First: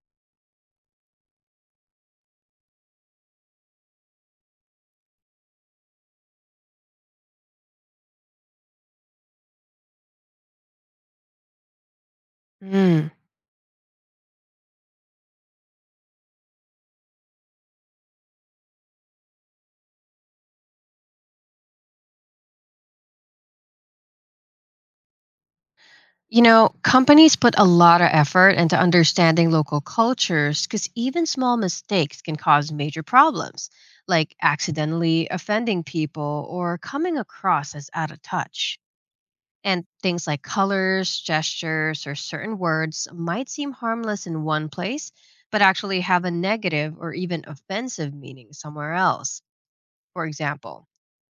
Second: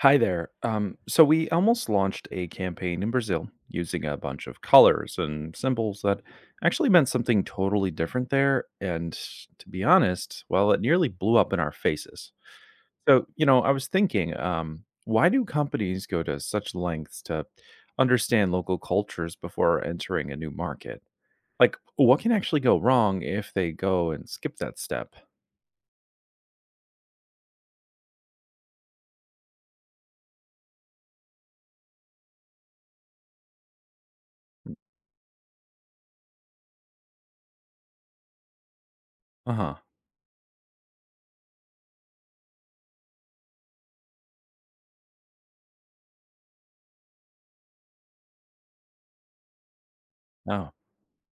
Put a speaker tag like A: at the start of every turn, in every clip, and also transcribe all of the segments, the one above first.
A: Hi there. So we almost launched a campaign in Brazil using a bunch of colors and symbols that actually meant something totally different there. And to be honest, well, it nearly blew up in our faces.
B: Mm.
A: So, I was thinking, why do companies go to such lengths to understand local cultures before entering a new market? Like, what can actually go wrong if they go and skip that step?
B: You know, companies put a lot of effort into understanding local cultures because even small mistakes can cause major problems, like accidentally offending people or coming across as out of touch.
A: Uh huh.
B: And things like colors, gestures, or certain words might seem harmless in one place, but actually have a negative or even offensive meaning somewhere else. For
A: Oh.
B: example,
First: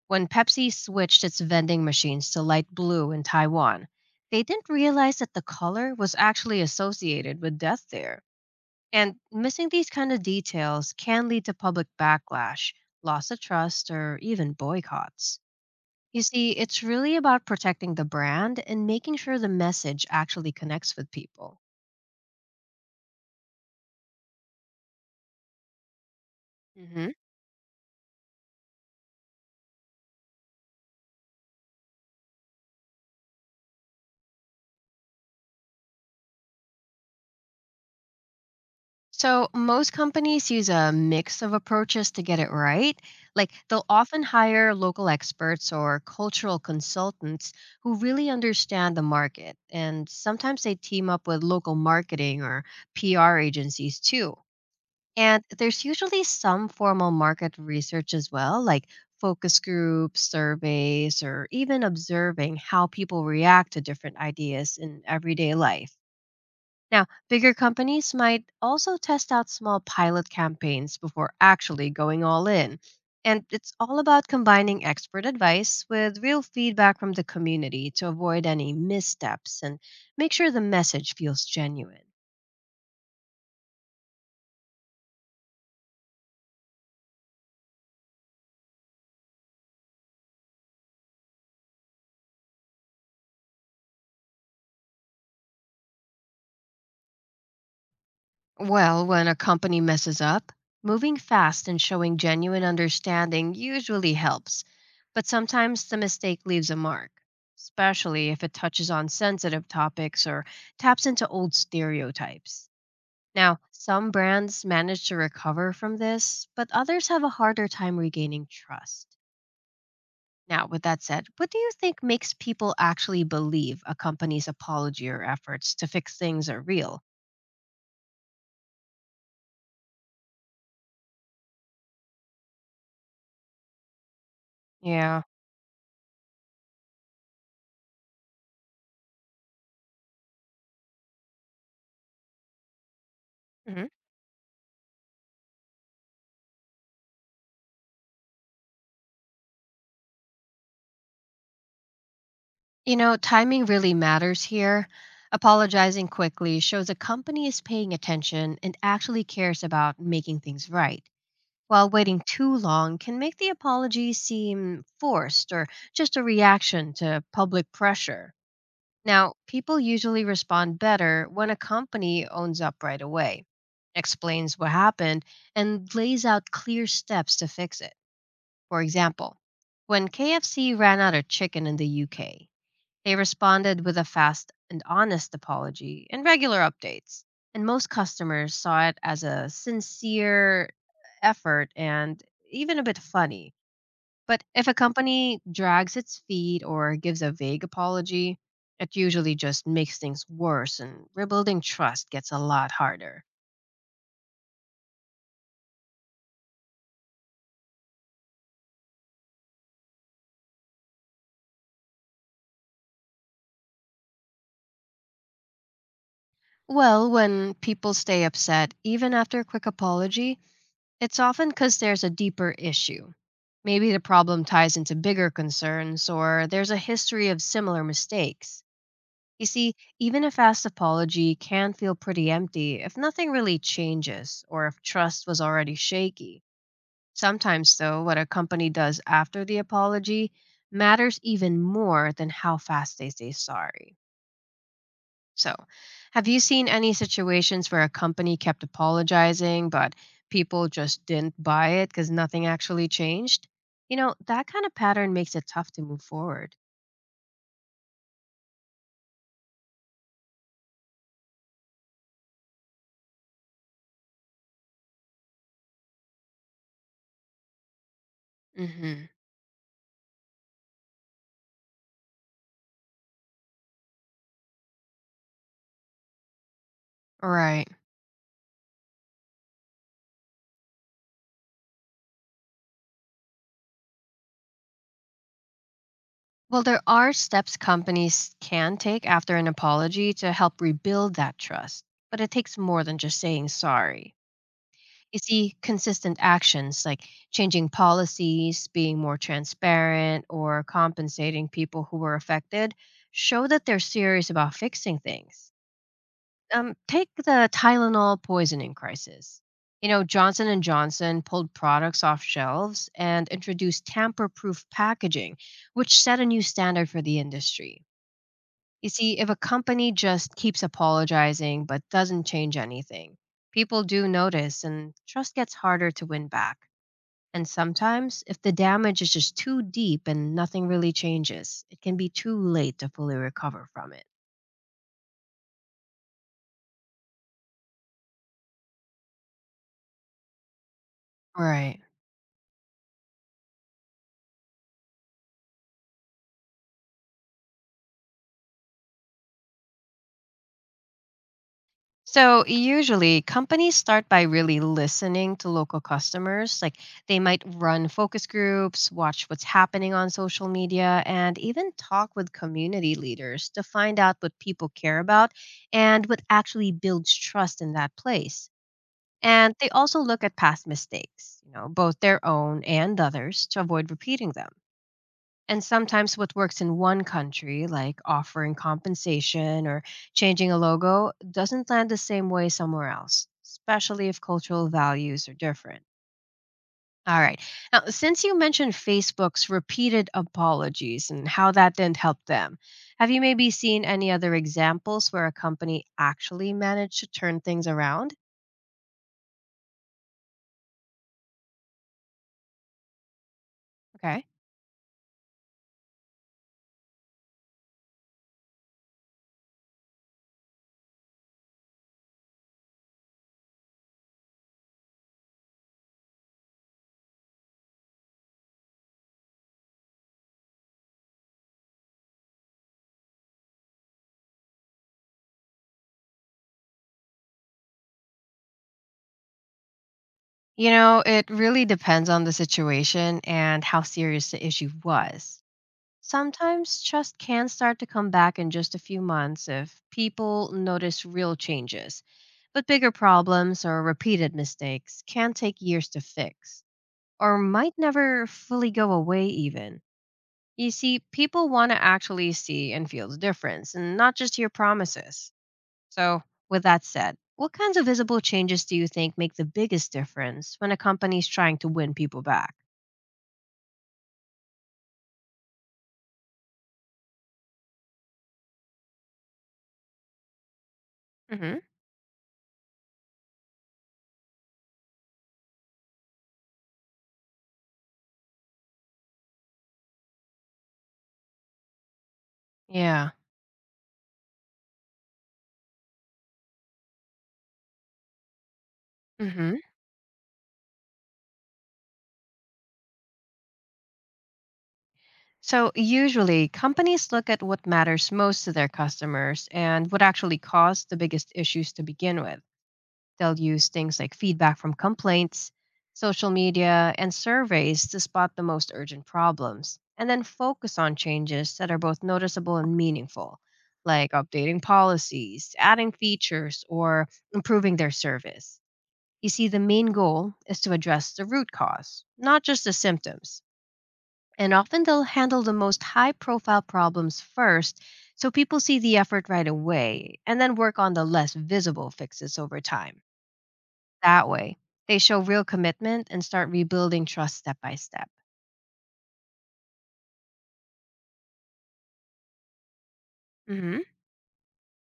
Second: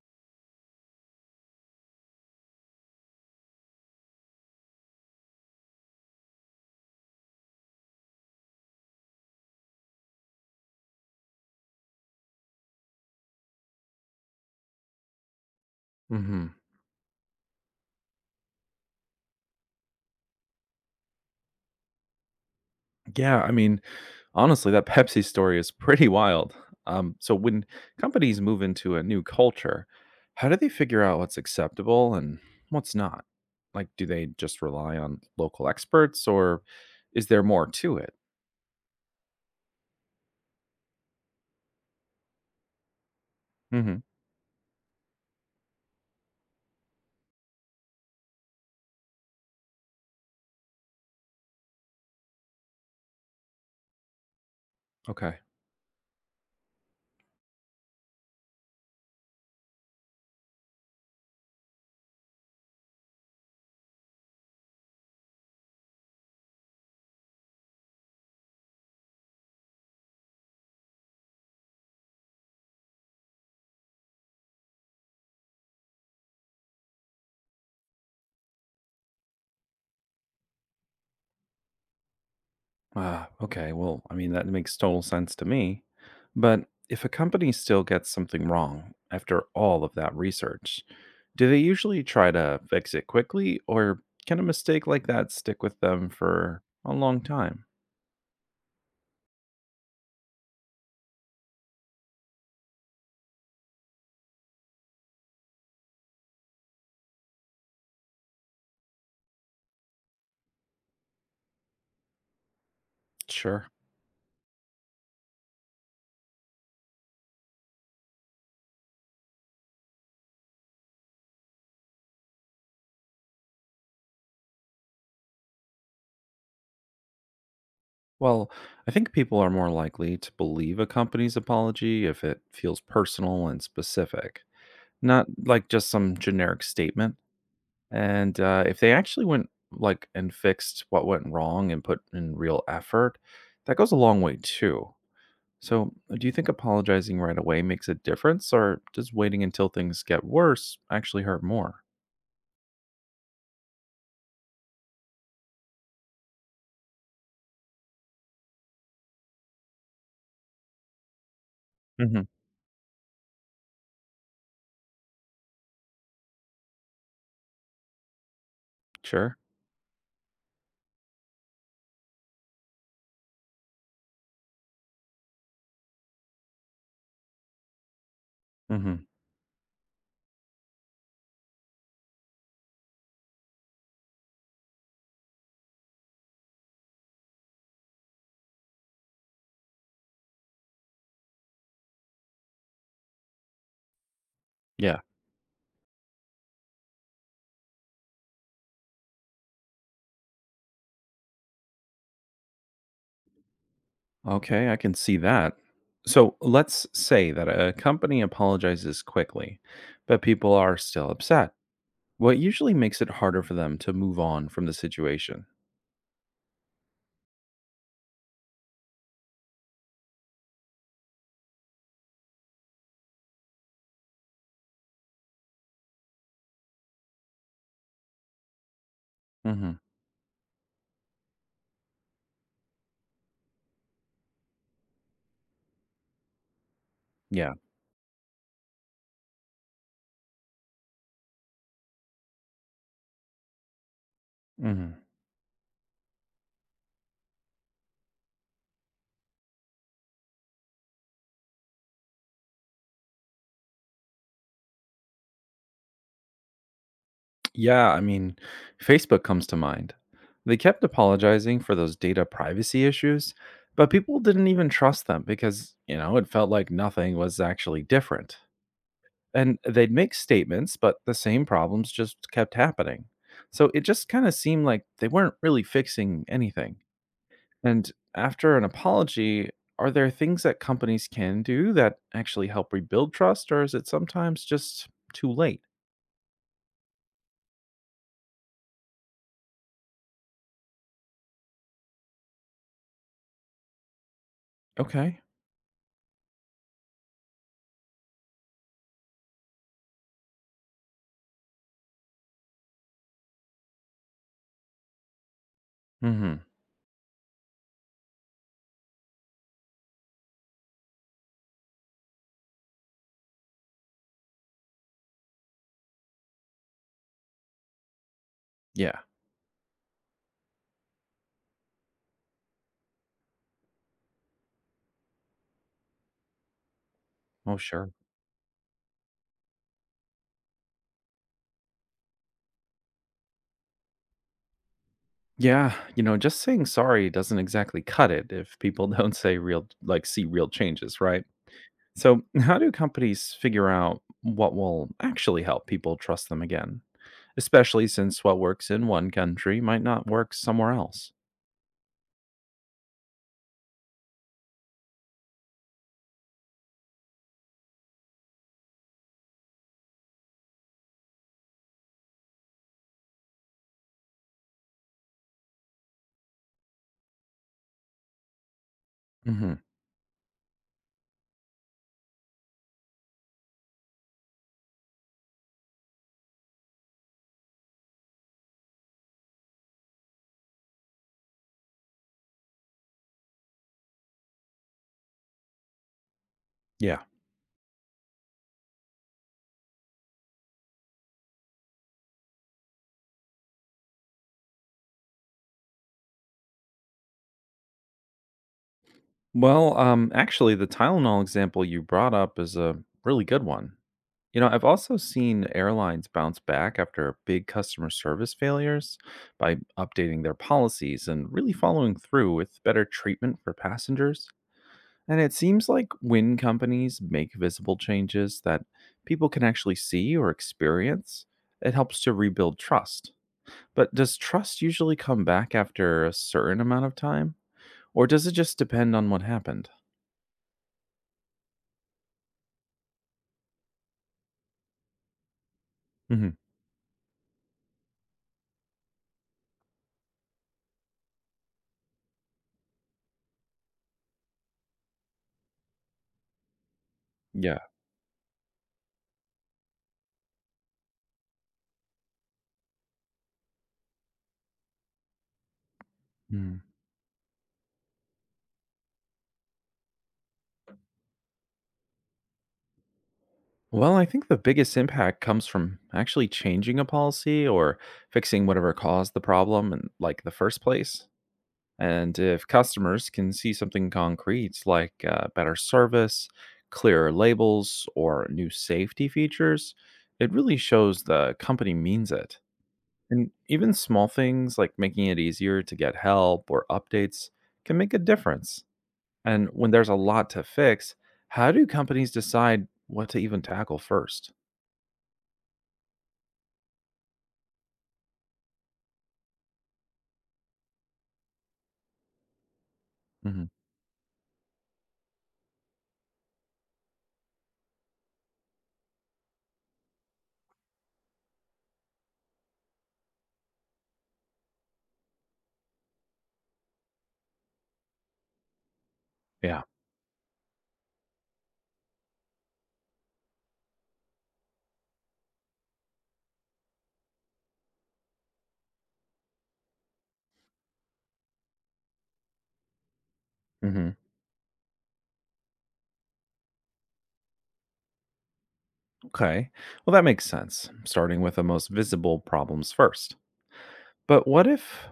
B: when Pepsi switched its vending machines to light blue in Taiwan, they didn't realize that the color was actually associated with death there. And missing these kind of details can lead to public backlash, loss of trust, or even boycotts. You see,
A: Mm-hmm.
B: it's really about protecting the brand and making sure the message actually connects with people.
A: Yeah, I mean, honestly, that Pepsi story is pretty wild.
B: Mhm.
A: So when companies move into a new culture, how do they figure out what's acceptable and what's not? Like, do they just rely on local experts or is there more to it?
B: So, most companies use a mix of approaches to get it right. Like, they'll
A: Hmm.
B: often hire local experts or cultural consultants who really understand the market. And sometimes they team up with local marketing or PR agencies too.
A: Okay.
B: And there's usually some formal market research as well, like focus groups, surveys, or even observing how people react to different ideas in everyday life. Now, bigger companies might also test out small pilot campaigns before actually going all in. And it's all about combining expert advice with real feedback from the community to avoid any missteps and make sure the message feels genuine.
A: Ah, okay. Well, I mean, that makes total sense to me. But if a company still gets something wrong after all of that research, do they usually try to fix it quickly or can a mistake like that stick with them for a long time?
B: Well, when a company messes up, moving fast and showing genuine understanding usually helps, but sometimes the mistake leaves a mark, especially if it touches on sensitive topics or taps into old stereotypes. Now,
A: Sure.
B: some brands manage to recover from this, but others have a harder time regaining trust. Now, with that said, what do you think makes people actually believe a company's apology or efforts to fix things are real?
A: Well, I think people are more likely to believe a company's apology if it feels personal and specific,
B: Yeah.
A: not like just some generic statement. And if they actually went like and fixed what went wrong and put in real effort, that
B: Hmm.
A: goes a long way too. So, do you think apologizing right away makes a difference, or does waiting until things get worse actually hurt more?
B: You know, timing really matters here. Apologizing quickly shows a company is paying attention and actually cares about making things right, while waiting
A: Hmm.
B: too long can make the apology seem forced or just a reaction to public pressure. Now,
A: Sure.
B: people usually respond better when a company owns up right away, explains what happened, and lays out clear steps to fix it. For
A: Hmm.
B: example, when KFC ran out of chicken in the UK, they responded with a fast and honest apology and regular updates. And most customers saw it as a sincere effort and even a bit funny. But if a
A: Yeah.
B: company drags its feet or gives a vague apology, it usually just makes things worse and rebuilding trust gets a lot harder.
A: Okay, I can see that. So let's say that a company apologizes quickly, but people are still upset. What usually makes it harder for them to move on from the situation?
B: Well, when people stay upset, even after a quick apology, it's often because there's a deeper issue. Maybe the problem ties into bigger concerns or there's a history of similar mistakes. You
A: Hmm.
B: see, even a fast apology can feel pretty empty if nothing really changes or if trust was already shaky.
A: Yeah.
B: Sometimes, though, what a company does after the apology matters even more than how fast they say sorry.
A: Hmm.
B: So, have you seen any situations where a company kept apologizing, but people just didn't buy it because nothing actually changed? You know, that kind of pattern makes it tough to move forward.
A: Yeah, I mean, Facebook comes to mind. They kept apologizing for those data privacy issues, but people didn't even trust them because, it felt like nothing was actually different.
B: Mm-hmm.
A: And they'd make statements, but the same problems just kept happening. So it just kind of seemed like they weren't really fixing anything.
B: Right.
A: And after an apology, are there things that companies can do that actually help rebuild trust, or is it sometimes just too late?
B: Well, there are steps companies can take after an apology to help rebuild that trust, but it takes more than just saying sorry. You
A: Okay.
B: see consistent actions like changing policies, being more transparent, or compensating people who were affected show that they're serious about fixing things.
A: Hmm.
B: Take the Tylenol poisoning crisis. You know, Johnson and Johnson pulled products off shelves and introduced tamper-proof packaging, which set a new standard for the industry. You
A: Yeah.
B: see, if a company just keeps apologizing but doesn't change anything, people do notice and trust gets harder to win back. And
A: Oh, sure.
B: sometimes, if the damage is just too deep and nothing really changes, it can be too late to fully recover from it.
A: Yeah. Just saying sorry doesn't exactly cut it if people don't say real, like, see real changes, right?
B: Right.
A: So, how do companies figure out what will actually help people trust them again, especially since what works in one country might not work somewhere else?
B: So usually companies start by really listening to local customers. Like they might run focus groups, watch what's happening on social media, and even talk with community leaders to find out what people care about and what actually builds trust in that place.
A: Hmm.
B: And they also look at past mistakes, you know, both their own and others to avoid repeating them. And sometimes what works in one country, like offering compensation or changing a logo, doesn't land the same way somewhere else, especially if cultural values are different.
A: Yeah.
B: All right. Now, since you mentioned Facebook's repeated apologies and how that didn't help them, have you maybe seen any other examples where a company actually managed to turn things around?
A: Well, actually, the Tylenol example you brought up is a really good one.
B: Okay.
A: You know, I've also seen airlines bounce back after big customer service failures by updating their policies and really following through with better treatment for passengers. And it seems like when companies make visible changes that people can actually see or experience, it helps to rebuild trust. But does trust usually come back after a certain amount of time? Or does it just depend on what happened?
B: You know, it really depends on the situation and how serious the issue was.
A: Hmm.
B: Sometimes trust can start to come back in just a few months if people notice real changes. But bigger problems or repeated mistakes can take years to fix or
A: Yeah.
B: might never fully go away, even. You see, people want to actually see and feel the difference and not just hear promises. So,
A: Mm.
B: with that said, what kinds of visible changes do you think make the biggest difference when a company's trying to win people back?
A: Well, I think the biggest impact comes from actually changing a policy or fixing whatever caused the problem in like the first place.
B: Hmm.
A: And if customers can see something concrete like better service, clearer labels, or new safety features, it really shows the company means it.
B: Yeah.
A: And even small things like making it easier to get help or updates can make a difference. And
B: Hmm.
A: when there's a lot to fix, how do companies decide what to even tackle 1st?
B: So, usually, companies look at what matters most to their customers and what actually caused the biggest issues to begin with. They'll
A: Hmm.
B: use things like feedback from complaints, social media, and surveys to spot the most urgent problems, and then focus on changes that are both noticeable and meaningful, like updating policies, adding features, or improving their service. You see, the
A: Yeah.
B: main goal is to address the root cause, not just the symptoms. And often they'll handle the most high profile problems first, so people see the effort right away and then work on the less visible fixes over time.
A: Hmm.
B: That way, they show real commitment and start rebuilding trust step by step.
A: Okay. Well, that makes sense, starting with the most visible problems first.
B: Hmm.
A: But what if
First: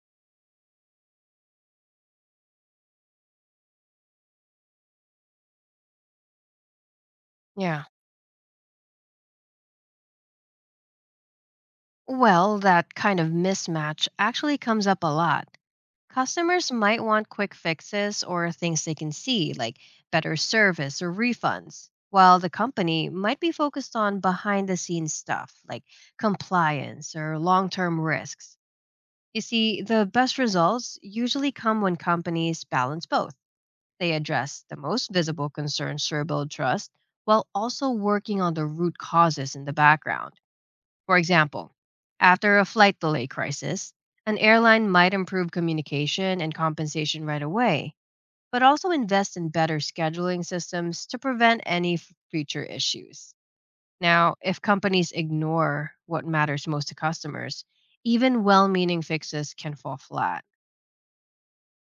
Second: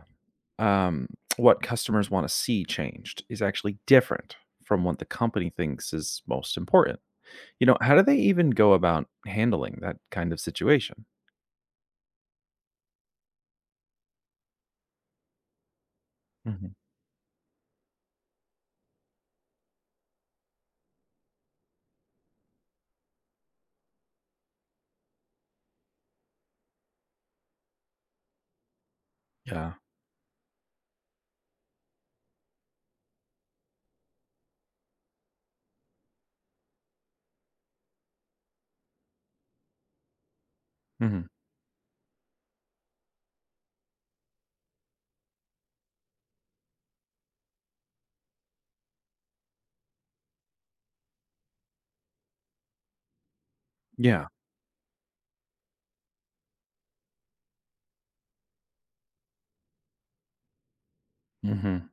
A: um, what customers want to see changed is actually different from what the company thinks is most important?
B: Yeah.
A: How do they even go about handling that kind of situation?
B: Well, that kind of mismatch actually comes up a lot. Customers
A: Hmm.
B: might want quick fixes or things they can see, like better service or refunds, while the company might be focused on behind the scenes stuff like compliance or long term risks. You
A: Yeah.
B: see, the best results usually come when companies balance both. They address the most visible concerns to rebuild trust while also working on the root causes in the background. For
A: Mhm.
B: example, after a flight delay crisis, an airline might improve communication and compensation right away, but also invest in better scheduling systems to prevent any future issues.
A: Yeah.
B: Now, if companies ignore what matters most to customers, even well meaning fixes can fall flat.
A: Mhm.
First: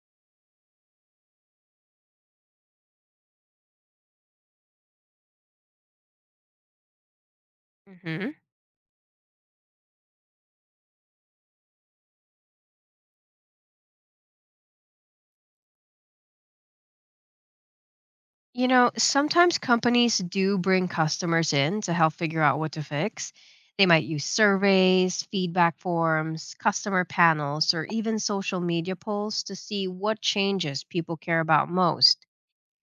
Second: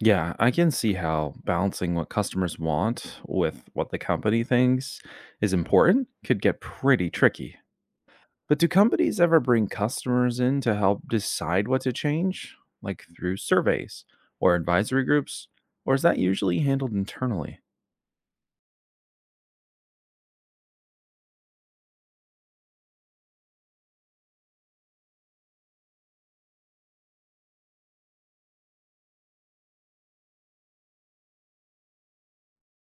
A: Yeah, I can see how balancing what customers want with what the company thinks is important could get pretty tricky.
B: Mhm.
A: But do companies ever bring customers in to help decide what to change, like through surveys or advisory groups, or is that usually handled internally?
B: You know, sometimes companies do bring customers in to help figure out what to fix. They might use surveys, feedback forms, customer panels, or even social media polls to see what changes people care about most.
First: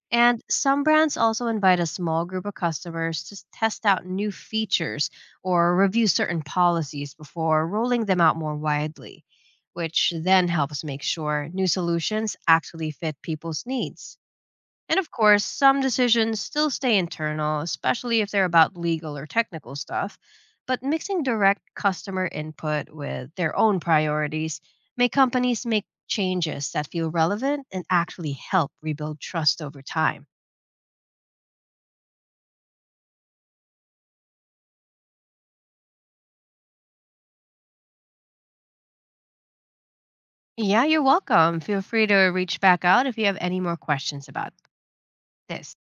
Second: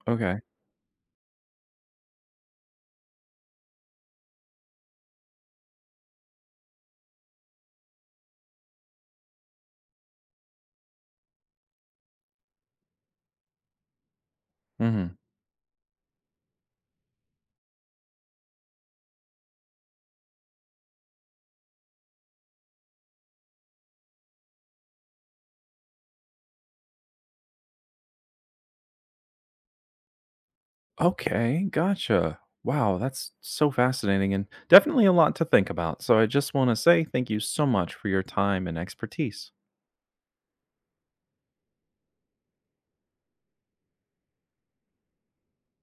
A: Okay.
B: And some brands also invite a small group of customers to test out new features or review certain policies before rolling them out more widely, which then helps make sure new solutions actually fit people's needs. And of
A: Mhm.
B: course, some decisions still stay internal, especially if they're about legal or technical stuff. But mixing direct customer input with their own priorities make companies make changes that feel relevant and actually help rebuild trust over time.
A: Okay, gotcha. Wow, that's so fascinating and definitely a lot to think about. So I just want to say thank you so much for your time and expertise.
B: Yeah, you're welcome. Feel free to reach back out if you have any more questions about this.